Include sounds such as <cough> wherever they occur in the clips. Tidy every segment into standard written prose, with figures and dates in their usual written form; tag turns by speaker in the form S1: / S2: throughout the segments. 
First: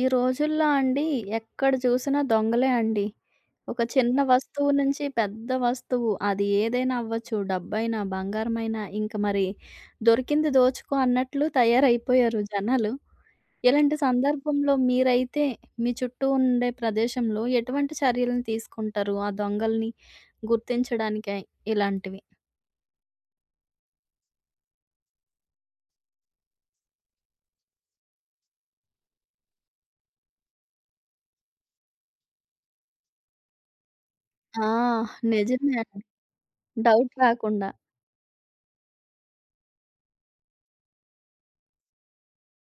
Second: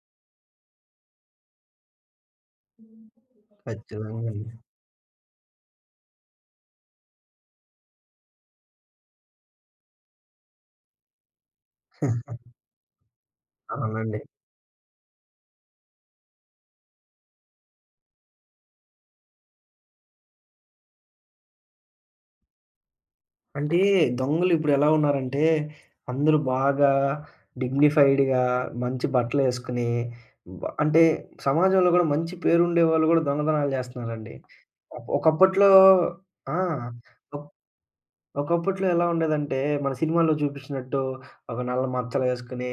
S1: ఈ రోజుల్లో అండి ఎక్కడ చూసినా దొంగలే అండి. ఒక చిన్న
S2: ఖచ్చితంగా అండి.
S1: వస్తువు నుంచి పెద్ద వస్తువు అది ఏదైనా అవ్వచ్చు. డబ్బైనా, బంగారమైనా ఇంక మరి దొరికింది దోచుకో అన్నట్లు తయారైపోయారు జనాలు. ఇలాంటి
S2: అవునండి.
S1: సందర్భంలో మీరైతే మీ చుట్టూ ఉండే ప్రదేశంలో ఎటువంటి చర్యలను తీసుకుంటారు? ఆ దొంగల్ని గుర్తించడానికై ఇలాంటివి?
S2: అంటే దొంగలు ఇప్పుడు ఎలా ఉన్నారంటే, అందరూ బాగా డిగ్నిఫైడ్‌గా మంచి బట్టలేసుకొని, అంటే సమాజంలో గూడా మంచి పేరుండేవాళ్ళు గూడా దొంగతనాలు జేస్తున్నారండి.
S1: ఆ!
S2: ఒకప్పట్లో
S1: నిజమే అండి.
S2: ఆ!
S1: డౌట్
S2: ఒక్
S1: రాకుండా.
S2: ఒకప్పట్లో ఎలా ఉండేదంటే, మన సినిమాల్లో చూపించినట్టు ఒక నల్ల మచ్చలేసుకొని,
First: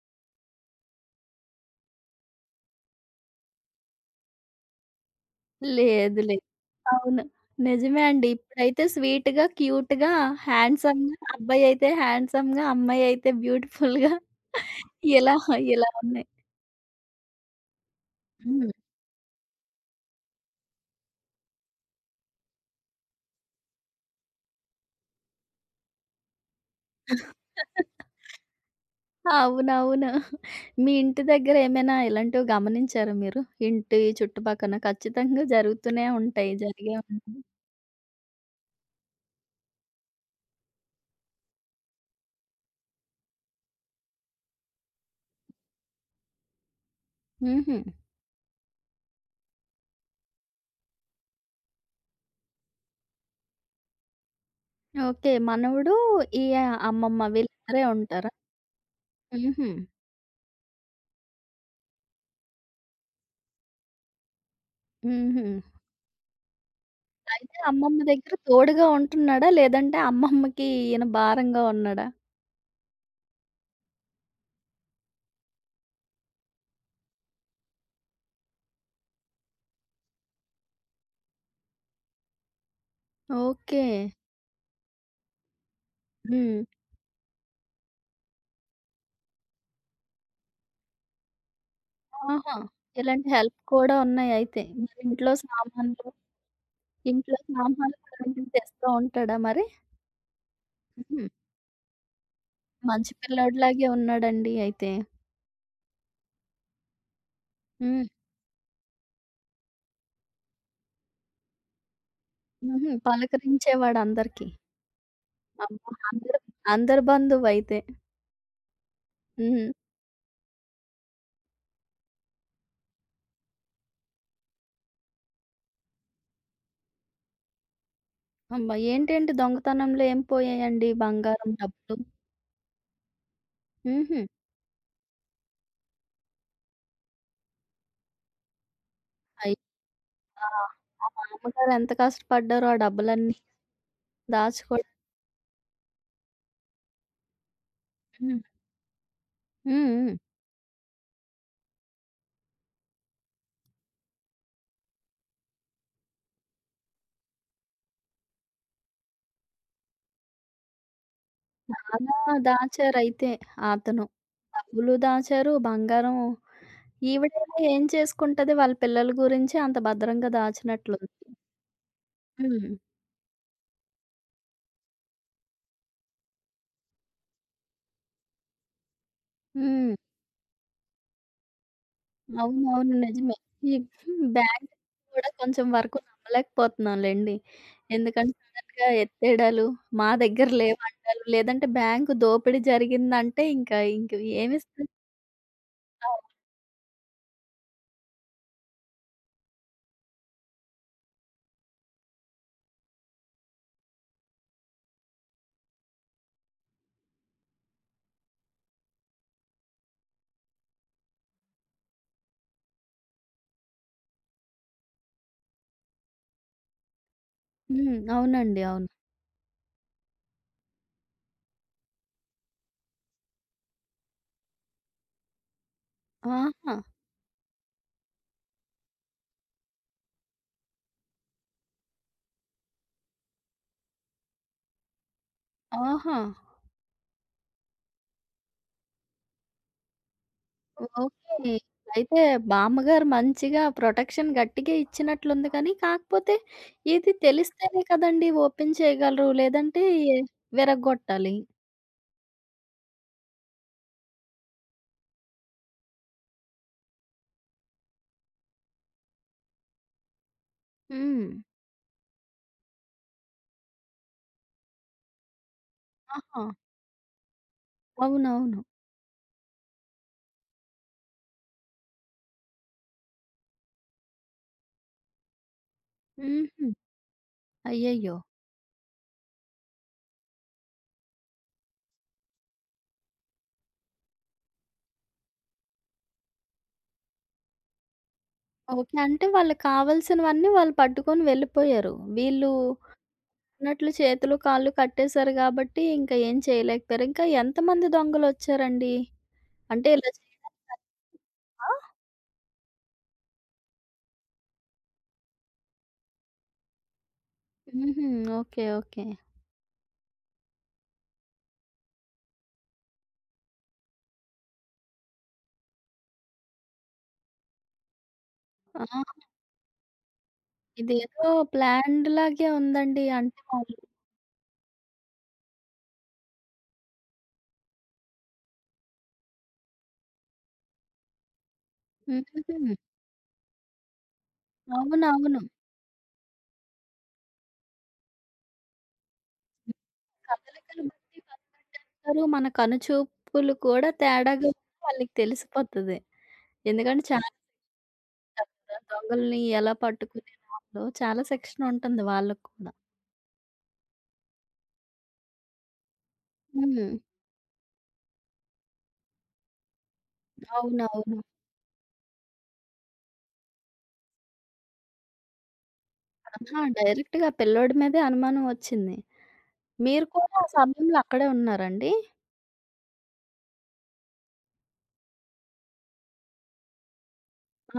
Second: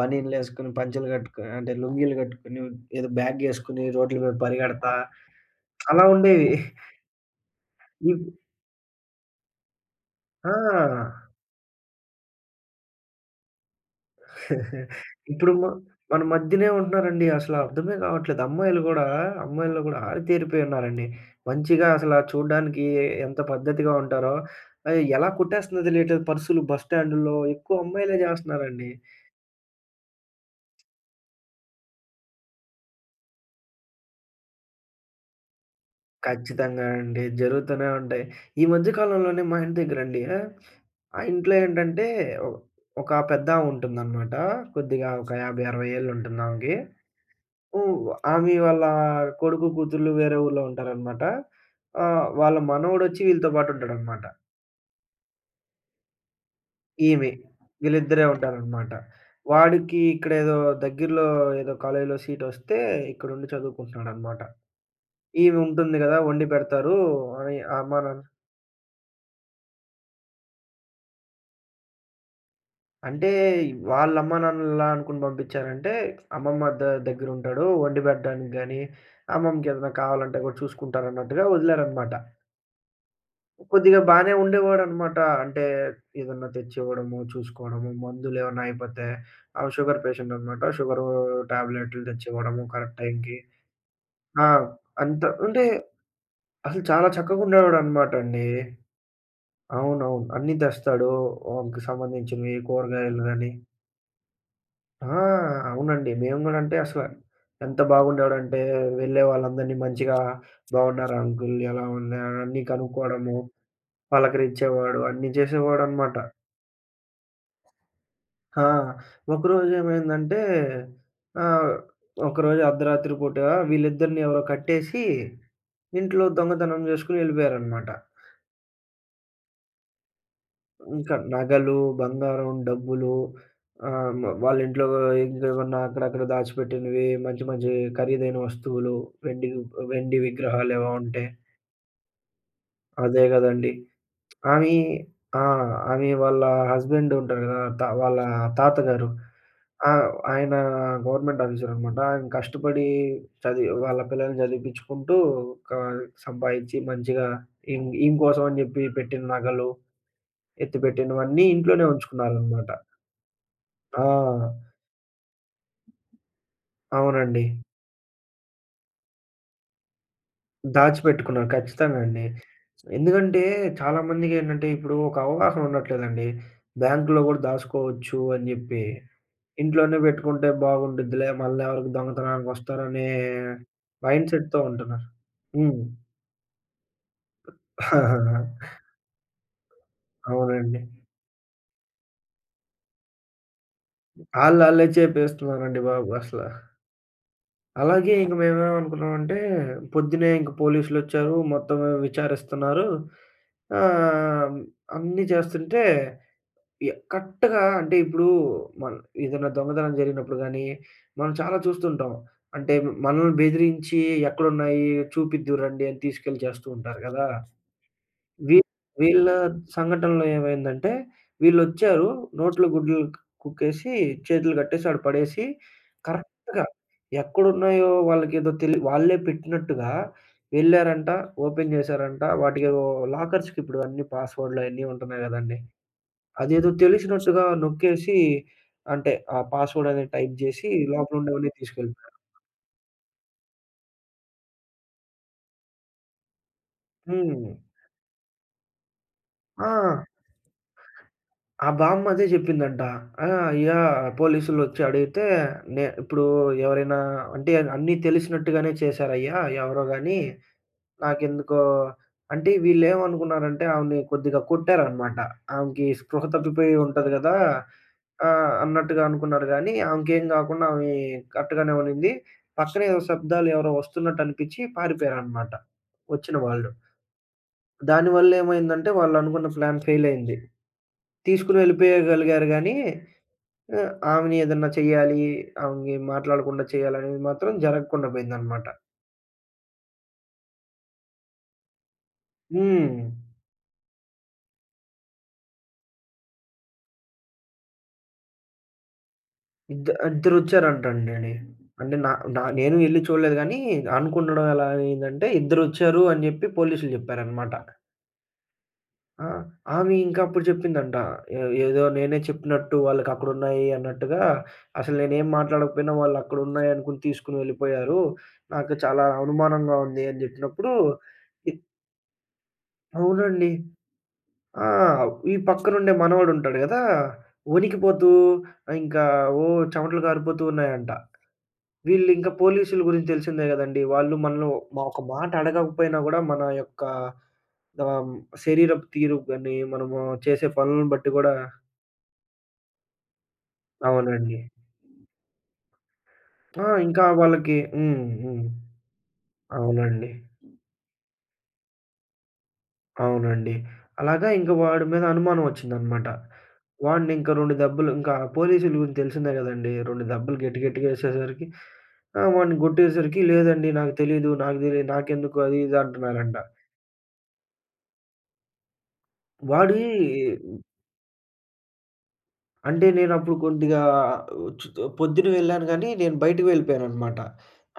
S2: బనీన్‌లేసుకొని, పంచెలు కట్టుకొ అంటే లుంగీలు కట్టుకొని, ఏదో బ్యాగేసుకొని రోడ్ల మీద పరిగెడతా అలా
S1: లేదు లేదు.
S2: ఉండేవి.
S1: అవును. నిజమే
S2: ఇప్
S1: అండి. ఇప్పుడైతే స్వీట్‌గా, క్యూట్‌గా, హ్యాండ్సమ్‌గా
S2: ఆ!
S1: అబ్బాయయితే హ్యాండ్సమ్‌గా, అమ్మాయయితే బ్యూటిఫుల్‌గా <laughs> ఇలా,
S2: ఇప్పుడు
S1: ఇలా
S2: మన
S1: ఉన్నాయి.
S2: మధ్యనే ఉంటున్నారండి. అసలు అర్థమే కావట్లేదు.
S1: హ్మ్.
S2: అమ్మాయిలు గూడా, అమ్మాయిల్లో గూడా ఆరితేరిపోయున్నారండి. మంచిగా అసల చూడ్డానికి ఎంత పద్ధతిగా ఉంటారో, ఎలా కొట్టేస్తుందో తెలియట్లేదు పర్సులు బస్ స్టాండుల్లో. ఎక్కువ అమ్మాయిలే జేస్తన్నారండి.
S1: అవునవును. మీ ఇంటి దగ్గర ఏమైనా ఇలాంటివి గమనించారా మీరు? ఇంటి చుట్టుపక్కన ఖచ్చితంగా జరుగుతూనే ఉంటాయి.
S2: ఖచ్చితంగా
S1: జరిగే
S2: అండి.
S1: ఉంటాయి.
S2: జరుగుతూనే ఉంటాయి. ఈ మధ్య కాలంలోనే మా ఇంటి దగ్గరండి, ఆ ఆ ఇంట్లో ఏంటంటే, ఒ ఒక పెద్దామె ఉంటుందనమాట. కొద్దిగా ఒక 50, 60 ఏళ్ళు ఉంటుందామెకి.
S1: హుహు.
S2: హ్మ్. ఆమె వాళ్ళ కొడుకు, కూతుర్లు వేరే ఊర్లో ఉంటారనమాట. వాళ్ళ మనవడొచ్చి వీళ్ళతో పాటుంటాడనమాట.
S1: ఓకే. మనవడు, ఈ అమ్మమ్మ
S2: ఈమె.
S1: వీళ్ళిద్దరే
S2: వీళ్ళిద్దరే
S1: ఉంటారా?
S2: ఉంటారనమాట.
S1: హుహు.
S2: వాడికి ఇక్కడేదో దగ్గరలో ఏదో కాలేజీలో సీటొస్తే ఇక్కడుండి చదువుకుంటున్నాడనమాట.
S1: హుహు.
S2: ఈమె ఉంటుంది గదా! వండి పెడతారు అని
S1: అయితే అమ్మమ్మ
S2: అమ్మా, నాన్న
S1: దగ్గర తోడుగా ఉంటున్నాడా? లేదంటే అమ్మమ్మకి ఈయన భారంగా ఉన్నాడా?
S2: అంటే వాళ్ళ అమ్మా నాన్నలలా అనుకుని పంపించారంటే, అమ్మమ్మ దగ్గరుంటాడు వండి పెట్టడానికి గాని, అమ్మమ్మకేదైనా కావాలంటే గూడా చూసుకుంటారన్నట్టుగా వదిలారనమాట.
S1: ఓకే.
S2: కొద్దిగా బానే ఉండేవాడనమాట. అంటే ఏదన్నా
S1: హ్మ్.
S2: తెచ్చివ్వడము, చూసుకోవడము, మందులేమన్నా అయిపోతే షుగర్ పేషెంటనమాట. షుగరు టాబ్లెట్లు
S1: ఆహా!
S2: తెచ్చివ్వడము కరెక్ట్
S1: ఇలాంటి
S2: టైంకి.
S1: హెల్ప్ కూడా
S2: ఆ!
S1: ఉన్నాయయితే. మరి
S2: అంత
S1: ఇంట్లో
S2: అంటే
S1: సామాన్లు,
S2: అసలు చాలా
S1: ఇంట్లో సామాన్లు
S2: చక్కగుండేవాడనమాట అండి.
S1: అలాంటివి తెస్తా ఉంటాడా మరి?
S2: అవునవును. అన్నీ తెస్తాడు.
S1: హ్మ్.
S2: వానికి సంబంధించినవి
S1: మంచి
S2: కూరగాయలు గాని.
S1: పిల్లోడిలాగే ఉన్నాడండి అయితే.
S2: ఆ! అవునండి. మేము గూడా అంటే అసల ఎంత
S1: హ్మ్.
S2: బాగుండేవాడంటే వెళ్ళే వాళ్ళందరినీ మంచిగా "బాగున్నారా అంకుల్? ఎలా ఉన్నారు?" అన్నీ
S1: హుహు.
S2: కనుక్కోవడము,
S1: పలకరించేవాడు అందరికి.
S2: పలకరించేవాడు, అన్నీ
S1: అబ్బా!
S2: చేసేవాడనమాట.
S1: అందరు అందరి బంధువయితే.
S2: ఆ!
S1: హ్మ్.
S2: ఒకరోజేమైందంటే ఆహ్, ఒకరోజు అర్ధరాత్రి పూట వీళ్ళిద్దరిని ఎవరో కట్టేసి, ఇంట్లో దొంగతనం జేసుకొని యెళ్ళిపోయారనమాట.
S1: అమ్మా! ఏంటేంటి దొంగతనంలో ఏం పోయాయండి?
S2: ఇంకా
S1: బంగారం,
S2: నగలు,
S1: డబ్బులు?
S2: బంగారం, డబ్బులు, ఆహ్,
S1: హుహు.
S2: మ వాళ్ళింట్లో ఇంకేమన్నా అక్కడక్కడ దాచిపెట్టినవి మంచి మంచి ఖరీదైన వస్తువులు, వెండి వెండి
S1: ఆ!
S2: విగ్రహాలేవో
S1: ఆ
S2: ఉంటే
S1: మామగారు ఎంత కష్టపడ్డారో ఆ
S2: అదే
S1: డబ్బులన్నీ
S2: గదండీ! ఆమె.
S1: దాచుకోడానికి.
S2: ఆ! ఆమె వాళ్ళ హస్బెండ్ ఉంటారు గదా! వాళ్ళ
S1: హ్మ్.
S2: తాతగారు.
S1: హ్మ్.
S2: ఆ!
S1: హ్మ్.
S2: ఆయన గవర్నమెంట్ ఆఫీసర్ అనమాట. ఆయన కష్టపడి చదివి వాళ్ళ పిల్లల్ని చదివిపిచ్చుకుంటూ క సంపాదిచ్చి మంచిగా ఈమె కోసం అని జెప్పి పెట్టిన నగలు, ఎత్తిపెట్టినవన్నీ ఇంట్లోనే
S1: బాగా
S2: ఉంచుకున్నారనమాట.
S1: దాచారయితే
S2: ఆ!
S1: అతను. డబ్బులు దాచారు, బంగారం
S2: అవునండి.
S1: ఈవిడేమో ఏం చేసుకుంటది? వాళ్ళ పిల్లల గురించి అంత భద్రంగా దాచినట్లుంది.
S2: దాచిపెట్టుకున్నారు. ఖచ్చితంగా అండి.
S1: హ్మ్.
S2: ఎందుకంటే చాలా మందికేంటంటే ఇప్పుడు ఒక అవగాహన ఉండట్లేదండి. బ్యాంక్‌లో గూడా దాసుకోవచ్చు అని జెప్పి.
S1: హ్మ్.
S2: ఇంట్లోనే పెట్టుకుంటే బాగుండిద్దిలే. మళ్ళా ఎవరికి
S1: అవునవును.
S2: దొంగతనానికొస్తారనే
S1: నిజమే. ఈ
S2: మైండ్ సెట్‌తో
S1: బ్యాంక్
S2: ఉంటున్నారు.
S1: కూడా కొంచెం
S2: హ్మ్.
S1: వరకు నమ్మలేకపోతున్నాంలెండి. ఎందుకంటే సడెన్‌గా
S2: <laughs>
S1: ఎత్తేయడాలు, మా దగ్గర
S2: అవునండి.
S1: లేవంటాలు, లేదంటే బ్యాంకు దోపిడీ జరిగిందంటే ఇంకా ఇంక
S2: ఆళ్ళాళ్ళే
S1: ఏమిస్తారు?
S2: చేపేస్తున్నారండి బాబు
S1: ఆ!
S2: అసల. అలాగే ఇంక మేమేమనుకున్నామంటే, పొద్దున్నే ఇంక పోలీసులొచ్చారు, మొత్తం విచారిస్తున్నారు. ఆహ్, అన్నీ చేస్తుంటే కరెక్ట్‌గా అంటే ఇప్పుడు మన ఏదైనా దొంగతనం జరిగినప్పుడు గాని, మనం చాలా చూస్తుంటాం. అంటే మనల్ని బెదిరించి ఎక్కడున్నాయి చూపిద్దురు రండి అని తీసుకెళ్ళి చేస్తూ ఉంటారు కదా!
S1: హ్మ్.
S2: వీ
S1: అవునండి. అవును.
S2: వీళ్ళ సంఘటనలో ఏమైందంటే వీళ్ళొచ్చారు. నోట్లో గుడ్లు కుక్కేసి, చేతులు కట్టేసి ఆడు పడేసి కరెక్ట్‌గా
S1: ఆహా!
S2: ఎక్కడున్నాయో వాళ్ళకేదో తెలి వాళ్ళే పెట్టినట్టుగా వెళ్లారంట. ఓపెన్ చేశారంట. వాటికేవో లాకర్స్‌కిప్పుడు అన్ని పాస్వర్డ్‌లు అయన్నీ ఉంటున్నాయి కదండీ!
S1: ఆహా!
S2: అదేదో తెలిసినట్టుగా నొక్కేసి అంటే ఆ పాస్‌వర్డ్ అనేది టైప్ జేసి లోపల
S1: ఓకే.
S2: ఉండేవన్నీ తీసుకెళ్ళిపోయారు.
S1: అయితే బామ్మగారు మంచిగా ప్రొటెక్షన్ గట్టిగా ఇచ్చినట్లుంది కానీ, కాకపోతే ఇది
S2: హ్మ్.
S1: తెలిస్తేనే కదండీ ఓపెన్ చేయగలరు.
S2: ఆ!
S1: లేదంటే విరగ్గొట్టాలి.
S2: ఆ బామ్మ అదే జెప్పిందంట. ఆ! యాహ్! పోలీసులొచ్చి అడిగితే, "నే ఇప్పుడు ఎవరైనా అంటే అన్నీ తెలిసినట్టుగానే చేశారయ్యా ఎవరో గాని"
S1: హ్మ్.
S2: నాకెందుకో అంటే వీళ్ళేమనుకున్నారంటే ఆమెని కొద్దిగా కొట్టారనమాట. ఆమెకి స్పృహ
S1: ఆహా!
S2: తప్పిపోయి ఉంటది గదా!
S1: అవునవును.
S2: అన్నట్టుగా అనుకున్నారు గానీ, ఆమెకేం గాకుండా ఆమె కరెక్ట్‌గానే ఉన్నింది. పక్కనే ఏదో శబ్దాలు ఎవరో వస్తున్నట్టు అనిపిచ్చి పారిపోయారనమాట వచ్చిన
S1: హుహు.
S2: వాళ్ళు.
S1: అయ్యయ్యో!
S2: దానివల్లేమైందంటే వాళ్ళనుకున్న ప్లాన్ ఫెయిల్ అయింది. తీసుకొని వెళ్ళిపోయగలిగారు గానీ, ఆమెని ఏదన్నా చెయ్యాలి, ఆమెని మాట్లాడకుండా చేయాలనేది మాత్రం జరగకుండా పోయిందనమాట.
S1: ఓకే. అంటే వాళ్ళకి కావాల్సినవన్నీ వాళ్ళు పట్టుకొని వెళ్ళిపోయారు. వీళ్ళు
S2: హ్మ్.
S1: అన్నట్లు చేతులు, కాళ్ళు కట్టేశారు కాబట్టి, ఇంకా ఏం చేయలేకపోయారు. ఇంకా ఎంతమంది దొంగలొచ్చారండి?
S2: ఇద్ద
S1: అంటే ఇలా చేయడానికి
S2: ఇద్దరొచ్చారంటండి.
S1: సరిపా?
S2: అంటే నా నా నేను ఎళ్లి చూడలేదు గానీ, అనుకుండడం ఎలా అయిందంటే, ఇద్దరొచ్చారు అని జెప్పి పోలీసులు జెప్పారనమాట.
S1: హుహు. ఓకే. ఓకే.
S2: ఆ! ఆమె ఇంకా అప్పుడు జెప్పిందంట. ఏ ఏదో నేనే చెప్పినట్టు వాళ్ళకక్కడున్నాయి అన్నట్టుగా, అసలు నేనేం మాట్లాడకపోయినా వాళ్ళక్కడున్నాయి అనుకుని తీసుకొని వెళ్ళిపోయారు. నాకు
S1: ఆ!
S2: చాలా అనుమానంగా ఉంది అని జెప్పినప్పుడు,
S1: ఇదేదో
S2: ఇ
S1: ప్లాన్డ్‌లాగే ఉందండి. అంటే
S2: అవునండి.
S1: వాళ్ళు
S2: ఆ! ఈ పక్కనుండే మనవడుంటాడు గదా! వణికిపోతూ, ఇంకా ఓ చెమటలు కారిపోతూ ఉన్నాయంట. వీళ్ళింక
S1: హుహు.
S2: పోలీసుల గురించి తెలిసిందే గదండీ! వాళ్ళు మనలో ఒక మాట
S1: అవునవును.
S2: అడగకపోయినా గూడా మన యొక్క ఆహ్, శరీరపు తీరు గాని, మనము చేసే
S1: కదలికలు
S2: పనులను బట్టి
S1: బట్టి
S2: గూడా
S1: పనిగట్టేస్తారు. మన కనుచూపులు కూడా
S2: అవునండి.
S1: తేడాగా ఉంటే వాళ్ళకి తెలిసిపోతది.
S2: ఆ!
S1: ఎందుకంటే
S2: ఇంకా
S1: చాలా
S2: వాళ్ళకి హ్మ్. హ్మ్.
S1: చెప్తారు. దొంగల్ని ఎలా
S2: అవునండి.
S1: పట్టుకునే దాంట్లో చాలా సెక్షన్ ఉంటుంది వాళ్ళకి కూడా.
S2: అవునండి. అలాగా ఇంక వాడి మీద అనుమానం వచ్చిందనమాట.
S1: హ్మ్.
S2: వాడినింక 2 దెబ్బలు ఇంకా పోలీసుల గురించి తెలిసిందే గదండీ! 2 దెబ్బలు గట్టి గట్టిగా
S1: అవునవును.
S2: యేసేసరికి ఆ! వాడిని గొట్టేసరికి లేదండి నాకు తెలీదు, నాకు దెలీదు నాకెందుకు అది ఇది అంటున్నారంట.
S1: ఆహా! డైరెక్ట్‌గా పిల్లోడి మీదే అనుమానం వచ్చింది.
S2: వాడి
S1: మీరు కూడా ఆ సమయంలో అక్కడే ఉన్నారండి?
S2: అంటే నేనప్పుడు కొద్దిగా చు పొద్దున వెళ్ళాను గానీ, నేను బయటికి వెళ్ళిపోయాననమాట.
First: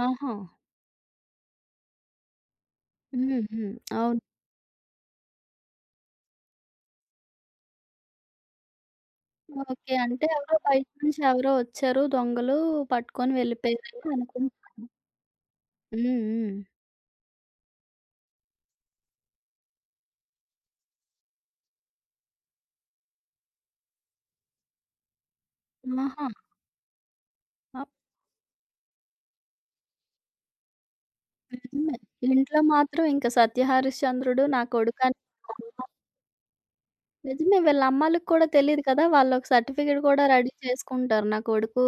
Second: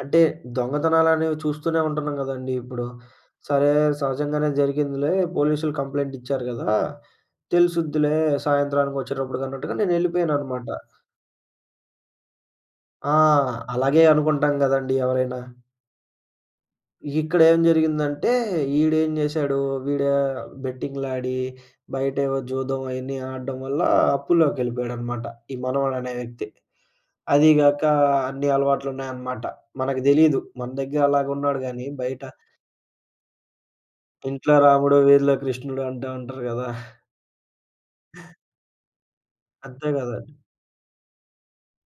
S2: అంటే
S1: ఆహా!
S2: దొంగతనాలనేవి చూస్తూనే ఉంటున్నాం గదండీ ఇప్పుడు.
S1: హ్మ్.
S2: సరే
S1: హ్మ్. అవును.
S2: సహజంగానే జరిగిందిలే, పోలీసులు కంప్లెయింట్ ఇచ్చారు గదా! తెలుసుద్దిలే సాయంత్రానికి వచ్చేటప్పటికి అన్నట్టుగా
S1: ఓకే. అంటే ఎవరో
S2: నేనెళ్ళిపోయాననమాట.
S1: బయట నుంచి ఎవరో వచ్చారు దొంగలు
S2: ఆ!
S1: పట్టుకొని
S2: అలాగే
S1: వెళ్ళిపోయారని అనుకుం
S2: అనుకుంటాం గదండీ ఎవరైనా.
S1: హ్మ్. హ్మ్.
S2: ఇక్కడేం జరిగిందంటే, ఈడేం జేశాడు, వీడే బెట్టింగులాడి, బయటేవో జూదం అయన్నీ ఆడడం వల్ల అప్పుల్లోకెళ్ళిపోయాడనమాట. ఈ మనవడనే
S1: ఆహా!
S2: వ్యక్తి. అదీ గాక
S1: అప్
S2: అన్ని అలవాట్లున్నాయనమాట. మనకు తెలీదు. మన దగ్గర అలాగున్నాడు గానీ,
S1: నిజమే.
S2: బయట
S1: ఇంట్లో మాత్రం ఇంక సత్యహరిశ్చంద్రుడు
S2: ఇంట్లో
S1: నా
S2: రాముడు,
S1: కొడుకని
S2: వీధిలో కృష్ణుడు
S1: <laughs>
S2: అంటా ఉంటారు గదా!
S1: నిజమే వీళ్ళ అమ్మాళ్ళకి కూడా తెలీదు కదా! వాళ్ళొక
S2: అంతే
S1: సర్టిఫికేట్ కూడా
S2: గదండీ.
S1: రెడీ చేసుకుంటారు. నా కొడుకు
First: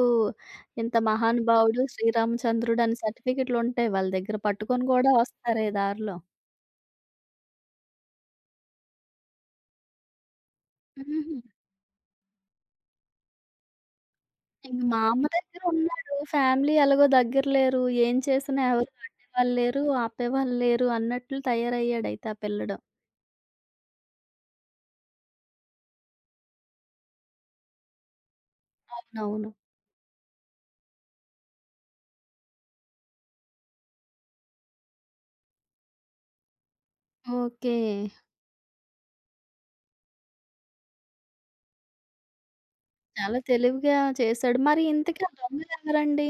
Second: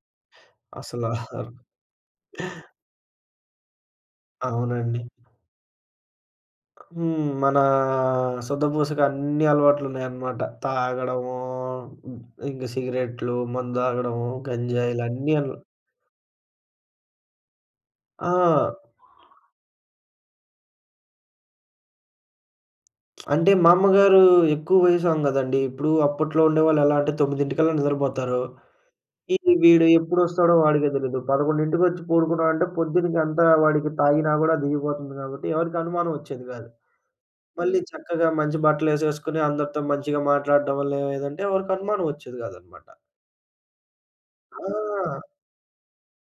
S1: ఇంత
S2: అసల
S1: మహానుభావుడు శ్రీరామచంద్రుడు అని సర్టిఫికేట్లుంటాయి వాళ్ళ దగ్గర. పట్టుకొని
S2: అవునండి.
S1: కూడా వస్తారే దారిలో.
S2: హ్మ్. మనా సొద్దపూసకన్ని అలవాట్లున్నాయనమాట. తాగడము,
S1: హుహు.
S2: ఇంక సిగరెట్లు, మందు తాగడము,
S1: ఇంక మా అమ్మ
S2: గంజాయిలన్నీ.
S1: దగ్గర ఉన్నాడు. ఫ్యామిలీ ఎలాగో దగ్గర లేరు. ఏం
S2: ఆ!
S1: చేసినా ఎవరు అడ్డేవాళ్ళు లేరు, ఆపేవాళ్ళు లేరు అన్నట్లు తయారయ్యాడయితే ఆ పిల్లడు.
S2: అంటే మా అమ్మగారు ఎక్కువ వయసామె గదండీ. ఇప్పుడు అప్పట్లో ఉండేవాళ్ళు ఎలా అంటే 9:00కల్లా నిద్రపోతారు. ఈ
S1: అవునవును.
S2: వీడు ఎప్పుడొస్తాడో వాడికే తెలీదు. 11కి పడుకున్నాడంటే పొద్దునకంతా వాడికి తాగినా గూడా దిగిపోతుంది గాబట్టి, ఎవరికీ అనుమానం ఒచ్చేది గాదు.
S1: ఓకే.
S2: మళ్ళీ హ్మ్. చక్కగా మంచి బట్టలేసేసుకొని అందరితో మంచిగా మాట్లాడడం వల్ల ఏమైందంటే ఎవరికి అనుమానం ఒచ్చేది గాదనమాట.
S1: చాలా తెలివిగా చేశాడు.
S2: ఆ!
S1: మరి
S2: అవును.
S1: ఇంతకీ ఆ దొంగలెవరండి?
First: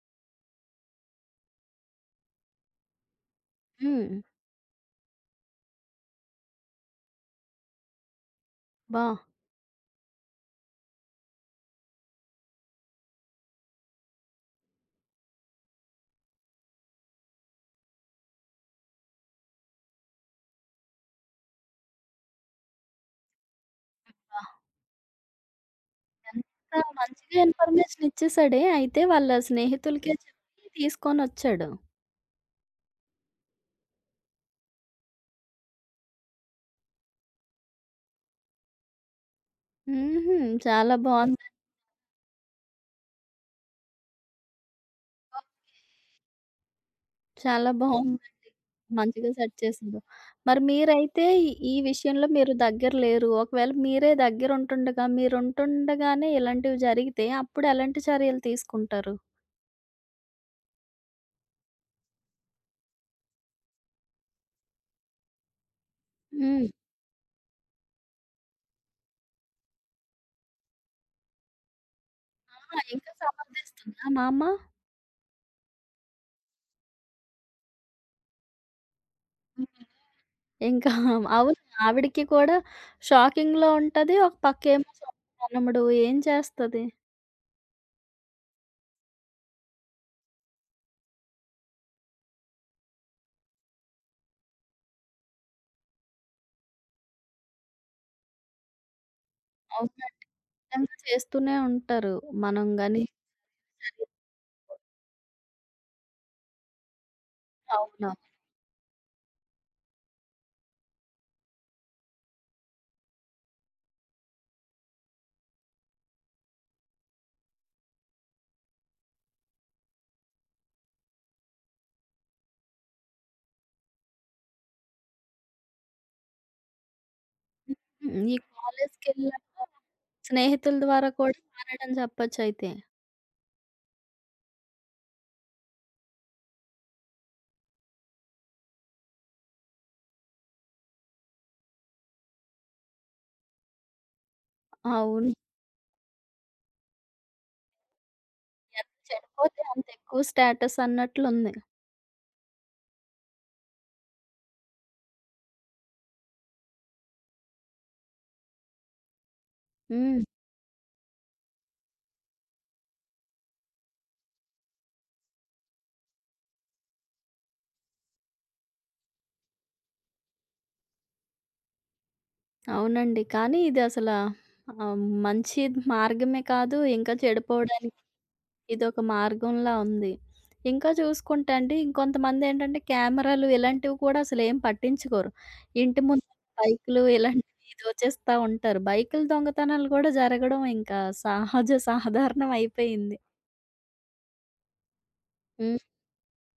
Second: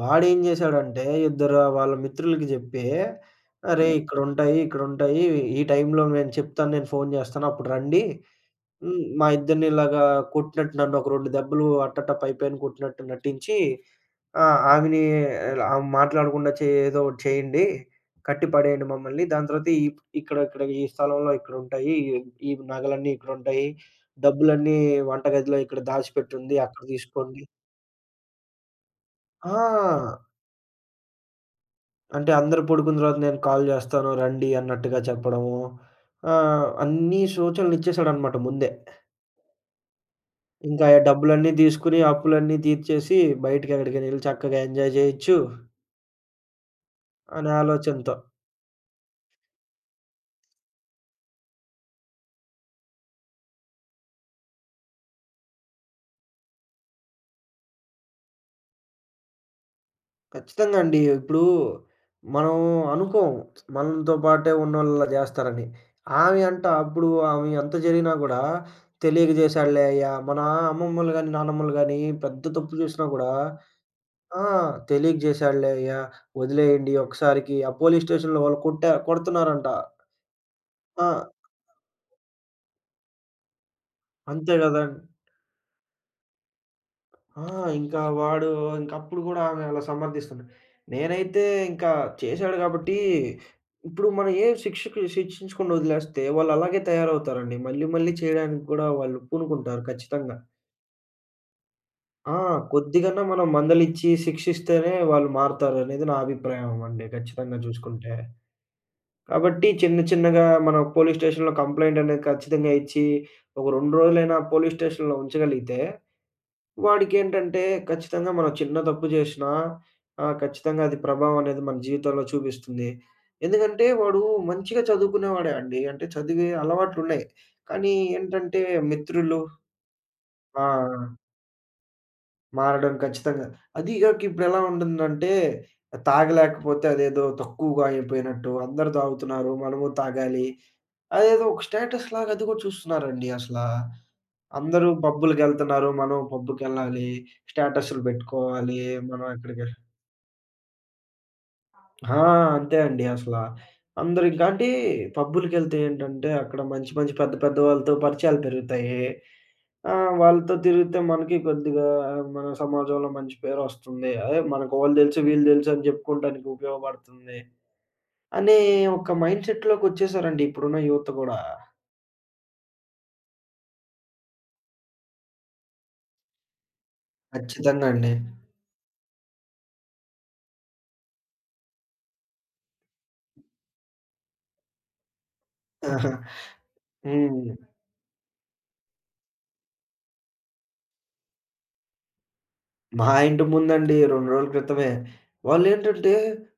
S2: వాడేం జేశాడంటే ఇద్దరు వాళ్ళ మిత్రులకి జెప్పి, "అరేయ్! హ్మ్.
S1: హ్మ్.
S2: ఇక్కడుంటాయి, ఇక్కడుంటాయి. ఈ టైంలో నేను చెప్తాను. నేను ఫోను జేస్తాను. అప్పుడు రండి. హ్మ్.
S1: అబ్బా!
S2: మా ఇద్దరిని ఇలాగా కొట్టినట్టు నన్ను ఒక 2 దెబ్బలు అట్టట్టా పైపైన కొట్టినట్టు నటించి" ఆ! ఆవిని ఇలా ఆమె మాట్లాడకుండా చే ఏదో ఒకటి చేయండి. కట్టి పడేయండి మమ్మల్ని. దాని తర్వాత ఈ స్థలంలో ఇక్కడుంటాయి. ఈ నగలన్నీ ఇక్కడుంటాయి.
S1: అబ్బా!
S2: డబ్బులన్నీ వంటగదిలో ఇక్కడ దాచిపెట్టుంది. అక్కడ
S1: ఎంత మంచిగా
S2: తీసుకోండి.
S1: ఇన్ఫర్మేషన్ ఇచ్చేసాడే! అయితే వాళ్ళ స్నేహితులకే
S2: ఆ!
S1: చెప్పి తీసుకొనొచ్చాడు.
S2: అంటే అందరూ పడుకున్న తర్వాత నేను కాల్ చేస్తాను రండి అన్నట్టుగా చెప్పడము. అన్ని సూచనలిచ్చేసాడనమాట ముందే.
S1: హుహు.
S2: ఇంకా ఆ
S1: చాలా బావుంది.
S2: డబ్బులన్నీ తీసుకొని అప్పులన్నీ తీర్చేసి బయటకి ఎక్కడికైనా ఎళ్లి చక్కగా ఎంజాయ్ చేయొచ్చు అనే
S1: చాలా
S2: ఆలోచనతో.
S1: బావుంది. మంచిగా సెట్ చేసిండ్రు. మరి మీరైతే ఈ ఈ విషయంలో మీరు దగ్గర లేరు. ఒకవేళ మీరే దగ్గరుంటుండగా, మీరుంటుండగానే ఇలాంటివి జరిగితే అప్పుడు ఎలాంటి చర్యలు తీసుకుంటారు?
S2: ఖచ్చితంగా అండి. ఇప్పుడు మనం అనుకోం. మనతో పాటే ఉన్నోళ్ళలా జేస్తారని. ఆమె అంట
S1: హ్మ్.
S2: అప్పుడు ఆమె ఎంత జరిగినా గూడా తెలియక జేశాడులే అయ్యా! మన అమ్మమ్మలు గాని, నానమ్మలు గాని పెద్ద తప్పు
S1: ఆ!
S2: జేసినా
S1: ఇంకా
S2: గూడా
S1: సమర్థిస్తుందా మా
S2: ఆ!
S1: అమ్మ?
S2: తెలియక జేశాడులే అయ్యా! వదిలేయండి. ఒక్కసారికి ఆ పోలీస్ స్టేషన్‌లో వాళ్ళు కొట్టా
S1: హ్మ్.
S2: కొడుతున్నారంట.
S1: ఇంకా
S2: ఆ!
S1: అవును. ఆవిడకి కూడా షాకింగ్‌లో ఉంటది. ఒక
S2: అంతే గదా!
S1: పక్కేమో సొంతతనముడు ఏం చేస్తది?
S2: ఆ! ఇంకా వాడు ఇంకప్పుడు గూడా ఆమె అలా సమర్థిస్తుండే. నేనైతే ఇంకా చేశాడు గాబట్టి, ఇప్పుడు మనం ఏ శిక్షకి శిక్షించకుండా వదిలేస్తే వాళ్ళలాగే తయారవుతారండి. మళ్ళీ మళ్ళీ చేయడానికి గూడా వాళ్ళు పూనుకుంటారు
S1: అవును.
S2: ఖచ్చితంగా.
S1: అడ్డంగా చేస్తూనే ఉంటారు.
S2: ఆ!
S1: మనం గాని
S2: కొద్దిగన్నా మనం
S1: <laughs>
S2: మందలిచ్చి, శిక్షిస్తేనే వాళ్ళు మారతారనేది నా అభిప్రాయం అండి ఖచ్చితంగా
S1: సరిగ్గా అవును.
S2: జూసుకుంటే. కాబట్టి చిన్న చిన్నగా మనం పోలీస్ స్టేషన్‌లో కంప్లెయింట్ అనేది ఖచ్చితంగా ఇచ్చి, ఒక 2 రోజులైనా పోలీస్ స్టేషన్‌లో ఉంచగలిగితే వాడికేంటంటే ఖచ్చితంగా మనం చిన్న తప్పు చేసినా ఖచ్చితంగా అది ప్రభావం అనేది మన జీవితంలో చూపిస్తుంది. ఎందుకంటే వాడు మంచిగా చదువుకునేవాడే అండి. అంటే చదివే అలవాట్లున్నాయి. కానీ
S1: హ్మ్. ఈ
S2: ఏంటంటే మిత్రులు.
S1: కాలేజ్‌కెళ్ళాక
S2: ఆ!
S1: స్నేహితుల ద్వారా కూడా మారాడని చెప్పొచ్చయితే.
S2: మారడం ఖచ్చితంగా. అది గాక ఇప్పుడెలా ఉంటుందంటే తాగలేకపోతే అదేదో తక్కువగా అయిపోయినట్టు అందరూ తాగుతున్నారు మనము తాగాలి. అదేదో ఒక స్టేటస్ లాగా అది కూడా చూస్తున్నారండి అసలా. అందరూ
S1: అవును.
S2: పబ్బులకెళ్తున్నారు. మనం పబ్బుకెళ్ళాలి, స్టేటస్‌లు పెట్టుకోవాలి. మనం
S1: చనిపోతే
S2: ఎక్కడికి.
S1: అంతెక్కువ స్టేటస్ అన్నట్లుంది.
S2: ఆ! అంతే అండి అసల. అందరూ ఇంకా అంటే పబ్బులకెళ్తే ఏంటంటే అక్కడ మంచి మంచి పెద్ద పెద్ద వాళ్ళతో పరిచయాలు పెరుగుతాయి.
S1: హ్మ్.
S2: వాళ్ళతో తిరిగితే మనకి కొద్దిగా మన సమాజంలో మంచి పేరొస్తుంది. అదే మనకు వాళ్ళు తెలుసు, వీళ్ళు తెలుసు అని చెప్పుకోవడానికి ఉపయోగపడుతుంది. అనే ఒక మైండ్‌సెట్‌లోకొచ్చేసారండి ఇప్పుడున్న యూత్ గూడా.
S1: అవునండి. కానీ ఇది అసల ఆహ్, మంచి మార్గమే కాదు. ఇంకా
S2: ఖచ్చితంగా
S1: చెడిపోవడానికి
S2: అండి.
S1: ఇదొక మార్గంలా ఉంది. ఇంకా చూసుకుంటే అండి ఇంకొంతమందేంటంటే కెమెరాలు ఇలాంటివి కూడా అసలేం పట్టించుకోరు.
S2: <laughs>
S1: ఇంటి
S2: ఆహా!
S1: ముందు బైకులు
S2: హ్మ్.
S1: ఇలాంటివి దోచేస్తా ఉంటారు. బైకుల దొంగతనాలు కూడా జరగడం ఇంకా సహజ సాధారణం
S2: మా
S1: అయిపోయింది.
S2: ఇంటి ముందండి 2 రోజుల క్రితమే.
S1: హ్మ్.
S2: వాళ్ళేంటంటే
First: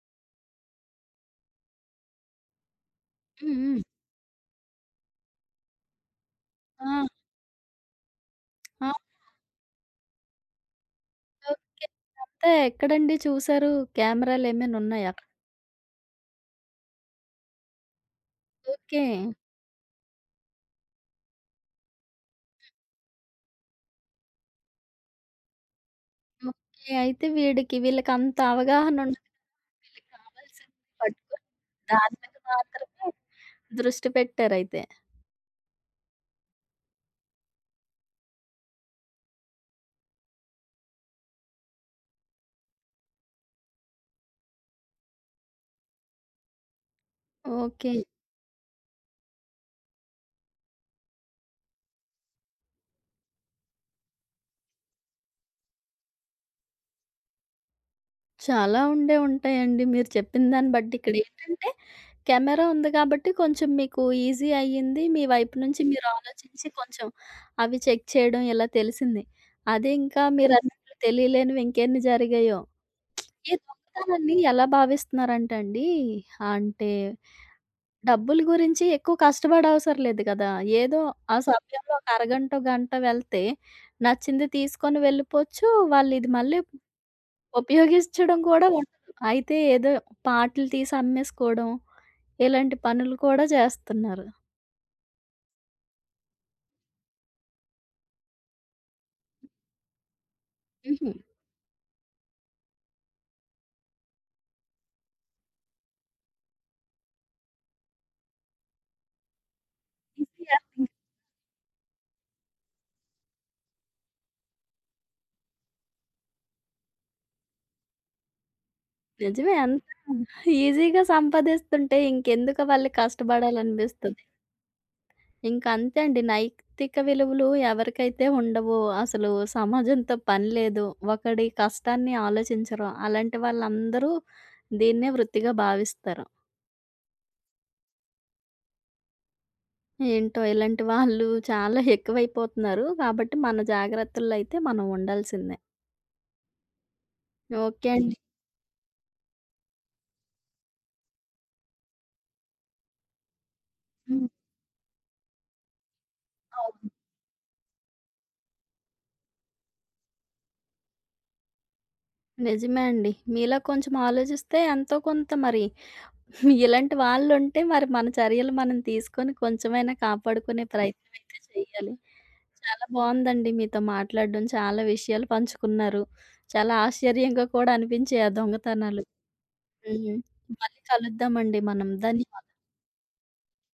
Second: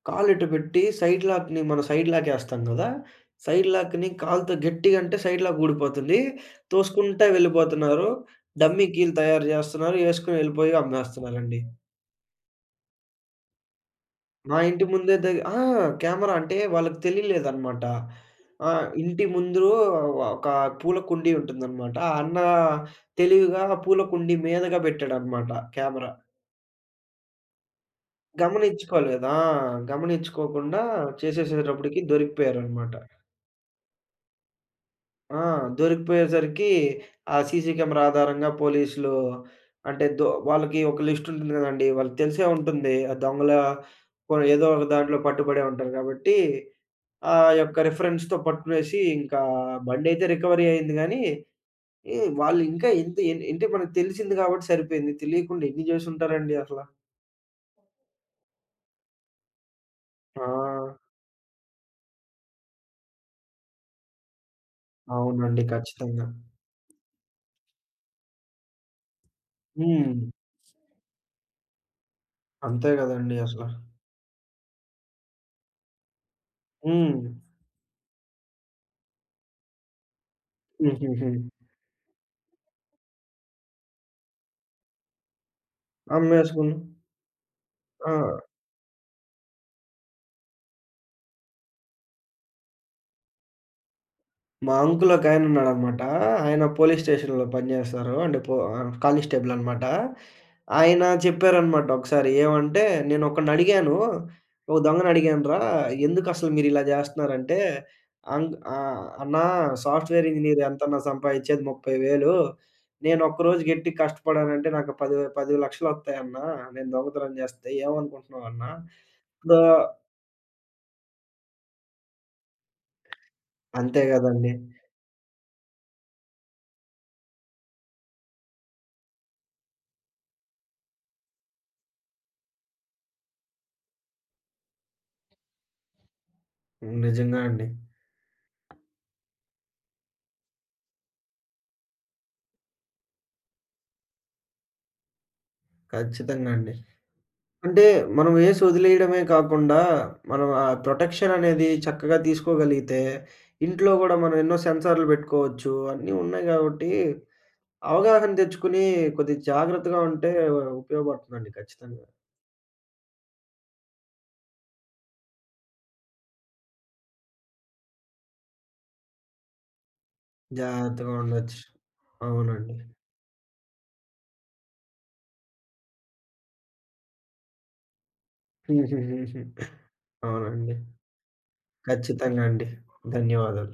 S2: కాలిటు పెట్టి సైడ్ లాక్‌ని మనం సైడ్ లాకేస్తాం గదా!
S1: హ్మ్.
S2: సైడ్
S1: హ్మ్.
S2: లాక్‌ని కాలుతో గట్టిగా అంటే సైడ్ లాక్ ఊడిపోతుంది.
S1: ఆ!
S2: తోసుకుంటా వెళ్ళిపోతున్నారు. డమ్మీ
S1: ఆ!
S2: కీలు తయారు జేస్తున్నారు. ఏసుకొని ఎళ్ళిపోయి అమ్మేస్తున్నారండి.
S1: ఓకే. అంతే ఎక్కడండి చూసారు?
S2: మా ఇంటి ముందే
S1: కెమెరాలేమైనున్నాయా?
S2: దగ్ ఆ! కెమెరా అంటే వాళ్ళకి తెలియలేదనమాట. ఆ!
S1: ఓకే.
S2: ఇంటి ముందు ఒక పూల కుండీ ఉంటుందనమాట. ఆ తెలివిగా ఆ పూల కుండీ మీదగా పెట్టాడనమాట కెమెరా.
S1: ఓకే. అయితే వీడికి వీళ్ళకంత అవగాహన ఉండదు.
S2: గమనించుకోలేదు. ఆ!
S1: వీళ్ళకి
S2: గమనించుకోకుండా
S1: కావాల్సింది పట్టుకొని
S2: చేసేసేటప్పటికి
S1: దాని మీద
S2: దొరికిపోయారనమాట.
S1: మాత్రమే దృష్టి పెట్టారయితే.
S2: ఆ! దొరికిపోయేసరికి ఆ సీసీ కెమెరా ఆధారంగా పోలీసులు అంటే వాళ్ళకి ఒక లిస్ట్ ఉంటుంది కదండీ! వాళ్ళకి తెలిసే ఉంటుంది. ఆ దొంగల ఏదో ఒక దాంట్లో పట్టుబడే ఉంటారు కాబట్టి, ఆ యొక్క
S1: ఓకే.
S2: రిఫరెన్స్‌తో పట్టుకునేసి ఇంకా బండైతే రికవరీ అయింది గానీ, ఈ వాళ్ళు ఇంకా ఇంత ఎన్ అంటే మనకు తెలిసింది కాబట్టి సరిపోయింది. తెలియకుండా ఎన్ని చేసుంటారండి అసల.
S1: చాలా ఉండే ఉంటాయండి. మీరు చెప్పిన
S2: ఆ!
S1: దాన్ని బట్టి ఇక్కడేంటంటే కెమెరా ఉంది కాబట్టి కొంచెం మీకు ఈజీ అయ్యింది. మీ వైపు
S2: అవునండి.
S1: నుంచి మీరు
S2: ఖచ్చితంగా.
S1: ఆలోచించి కొంచెం అవి చెక్ చేయడం ఇలా తెలిసింది. అదే
S2: హ్మ్.
S1: ఇంకా మీరన్నట్లు తెలియలేనివి ఇంకెన్ని జరిగాయో!
S2: అంతే గదండీ
S1: ఈ
S2: అసల.
S1: దొంగతనాన్ని ఎలా భావిస్తున్నారంటే అండి, అంటే
S2: హ్మ్.
S1: డబ్బుల గురించి ఎక్కువ కష్టపడవసరం లేదు గదా! ఏదో
S2: హుహుహు.
S1: ఆ సమయంలో ఒక అరగంటో, గంటో వెళ్తే నచ్చింది తీసుకొని వెళ్ళిపోవచ్చు. వాళ్ళిది మళ్ళీ
S2: అమ్మేసుకుని. ఆ!
S1: ఉపయోగించడం కూడా ఉండదు. అయితే ఏదో పార్టులు తీసి అమ్మేసుకోవడం, ఇలాంటి పనులు కూడా చేస్తున్నారు.
S2: మా అంకుల్ ఒకాయన ఉన్నాడనమాట. ఆయన పోలీస్ స్టేషన్‌లో పనిజేస్తారు. అంటే కానిస్టేబుల్ అనమాట. ఆయన
S1: హుహు.
S2: చెప్పారనమాట ఒకసారి ఏమంటే, నేనొకడినడిగాను. ఒక దొంగనడిగానురా, ఎందుకసలు మీరిలా జేస్తన్నారంటే, అన్నా సాఫ్ట్‌వేర్
S1: ఈజీయా?
S2: ఇంజినీర్ ఎంతన్నా సంపాదిచ్చేది 30,000. నేనొక్క రోజు గట్టిగ కష్టపడానంటే నాకు పది 10,00,000. నేను దొంగతనం జేస్తే ఏమనుకుంటున్నావన్నా?
S1: నిజమే.
S2: ఇప్పుడు
S1: అంత ఈజీగా సంపాదిస్తుంటే ఇంకెందుకు వాళ్ళు
S2: అంతే
S1: కష్టపడాలనిపిస్తది.
S2: గదండీ!
S1: ఇంక అంతే అండి. నైతిక విలువలు ఎవరికైతే ఉండవో, అసలు సమాజంతో పని లేదు. ఒకడి కష్టాన్ని ఆలోచించరు. అలాంటి వాళ్ళందరూ దీన్నే వృత్తిగా భావిస్తారు.
S2: నిజంగా అండి.
S1: ఏంటో ఇలాంటి వాళ్ళు చాలా ఎక్కువైపోతున్నారు. కాబట్టి మన జాగ్రత్తల్లో అయితే మనం ఉండాల్సిందే.
S2: ఖచ్చితంగా అండి. అంటే
S1: ఓకే అండి.
S2: మనం ఏసి వదిలేయడమే కాకుండా, మనం ఆ ప్రొటెక్షన్ అనేది చక్కగా తీసుకోగలిగితే, ఇంట్లో
S1: హ్మ్.
S2: గూడా
S1: హ్మ్.
S2: మనం ఎన్నో సెన్సార్లు పెట్టుకోవచ్చు. అన్నీ ఉన్నాయి
S1: అవును.
S2: గాబట్టి, అవగాహన తెచ్చుకొని కొద్దిగా జాగ్రత్తగా ఉంటే ఉపయోగపడుతుందండి ఖచ్చితంగా.
S1: నిజమే అండి. మీలా కొంచెం ఆలోచిస్తే ఎంతో కొంత మరి ఇలాంటి వాళ్ళుంటే మరి మన చర్యలు మనం తీసుకొని కొంచెమైనా కాపాడుకునే
S2: జాగ్రత్తగా
S1: ప్రయత్నం అయితే
S2: ఉండొచ్చు.
S1: చేయాలి.
S2: అవునండి.
S1: చాలా బావుందండి మీతో మాట్లాడడం. చాలా విషయాలు పంచుకున్నారు. చాలా ఆశ్చర్యంగా కూడా అనిపించాయి ఆ
S2: <laughs>
S1: దొంగతనాలు.
S2: హుహుహుహు.
S1: హ్మ్.
S2: అవునండి.
S1: మళ్ళీ కలుద్దామండి మనం.
S2: ఖచ్చితంగా
S1: ధన్యవాదాలు.
S2: అండి. ధన్యవాదాలు.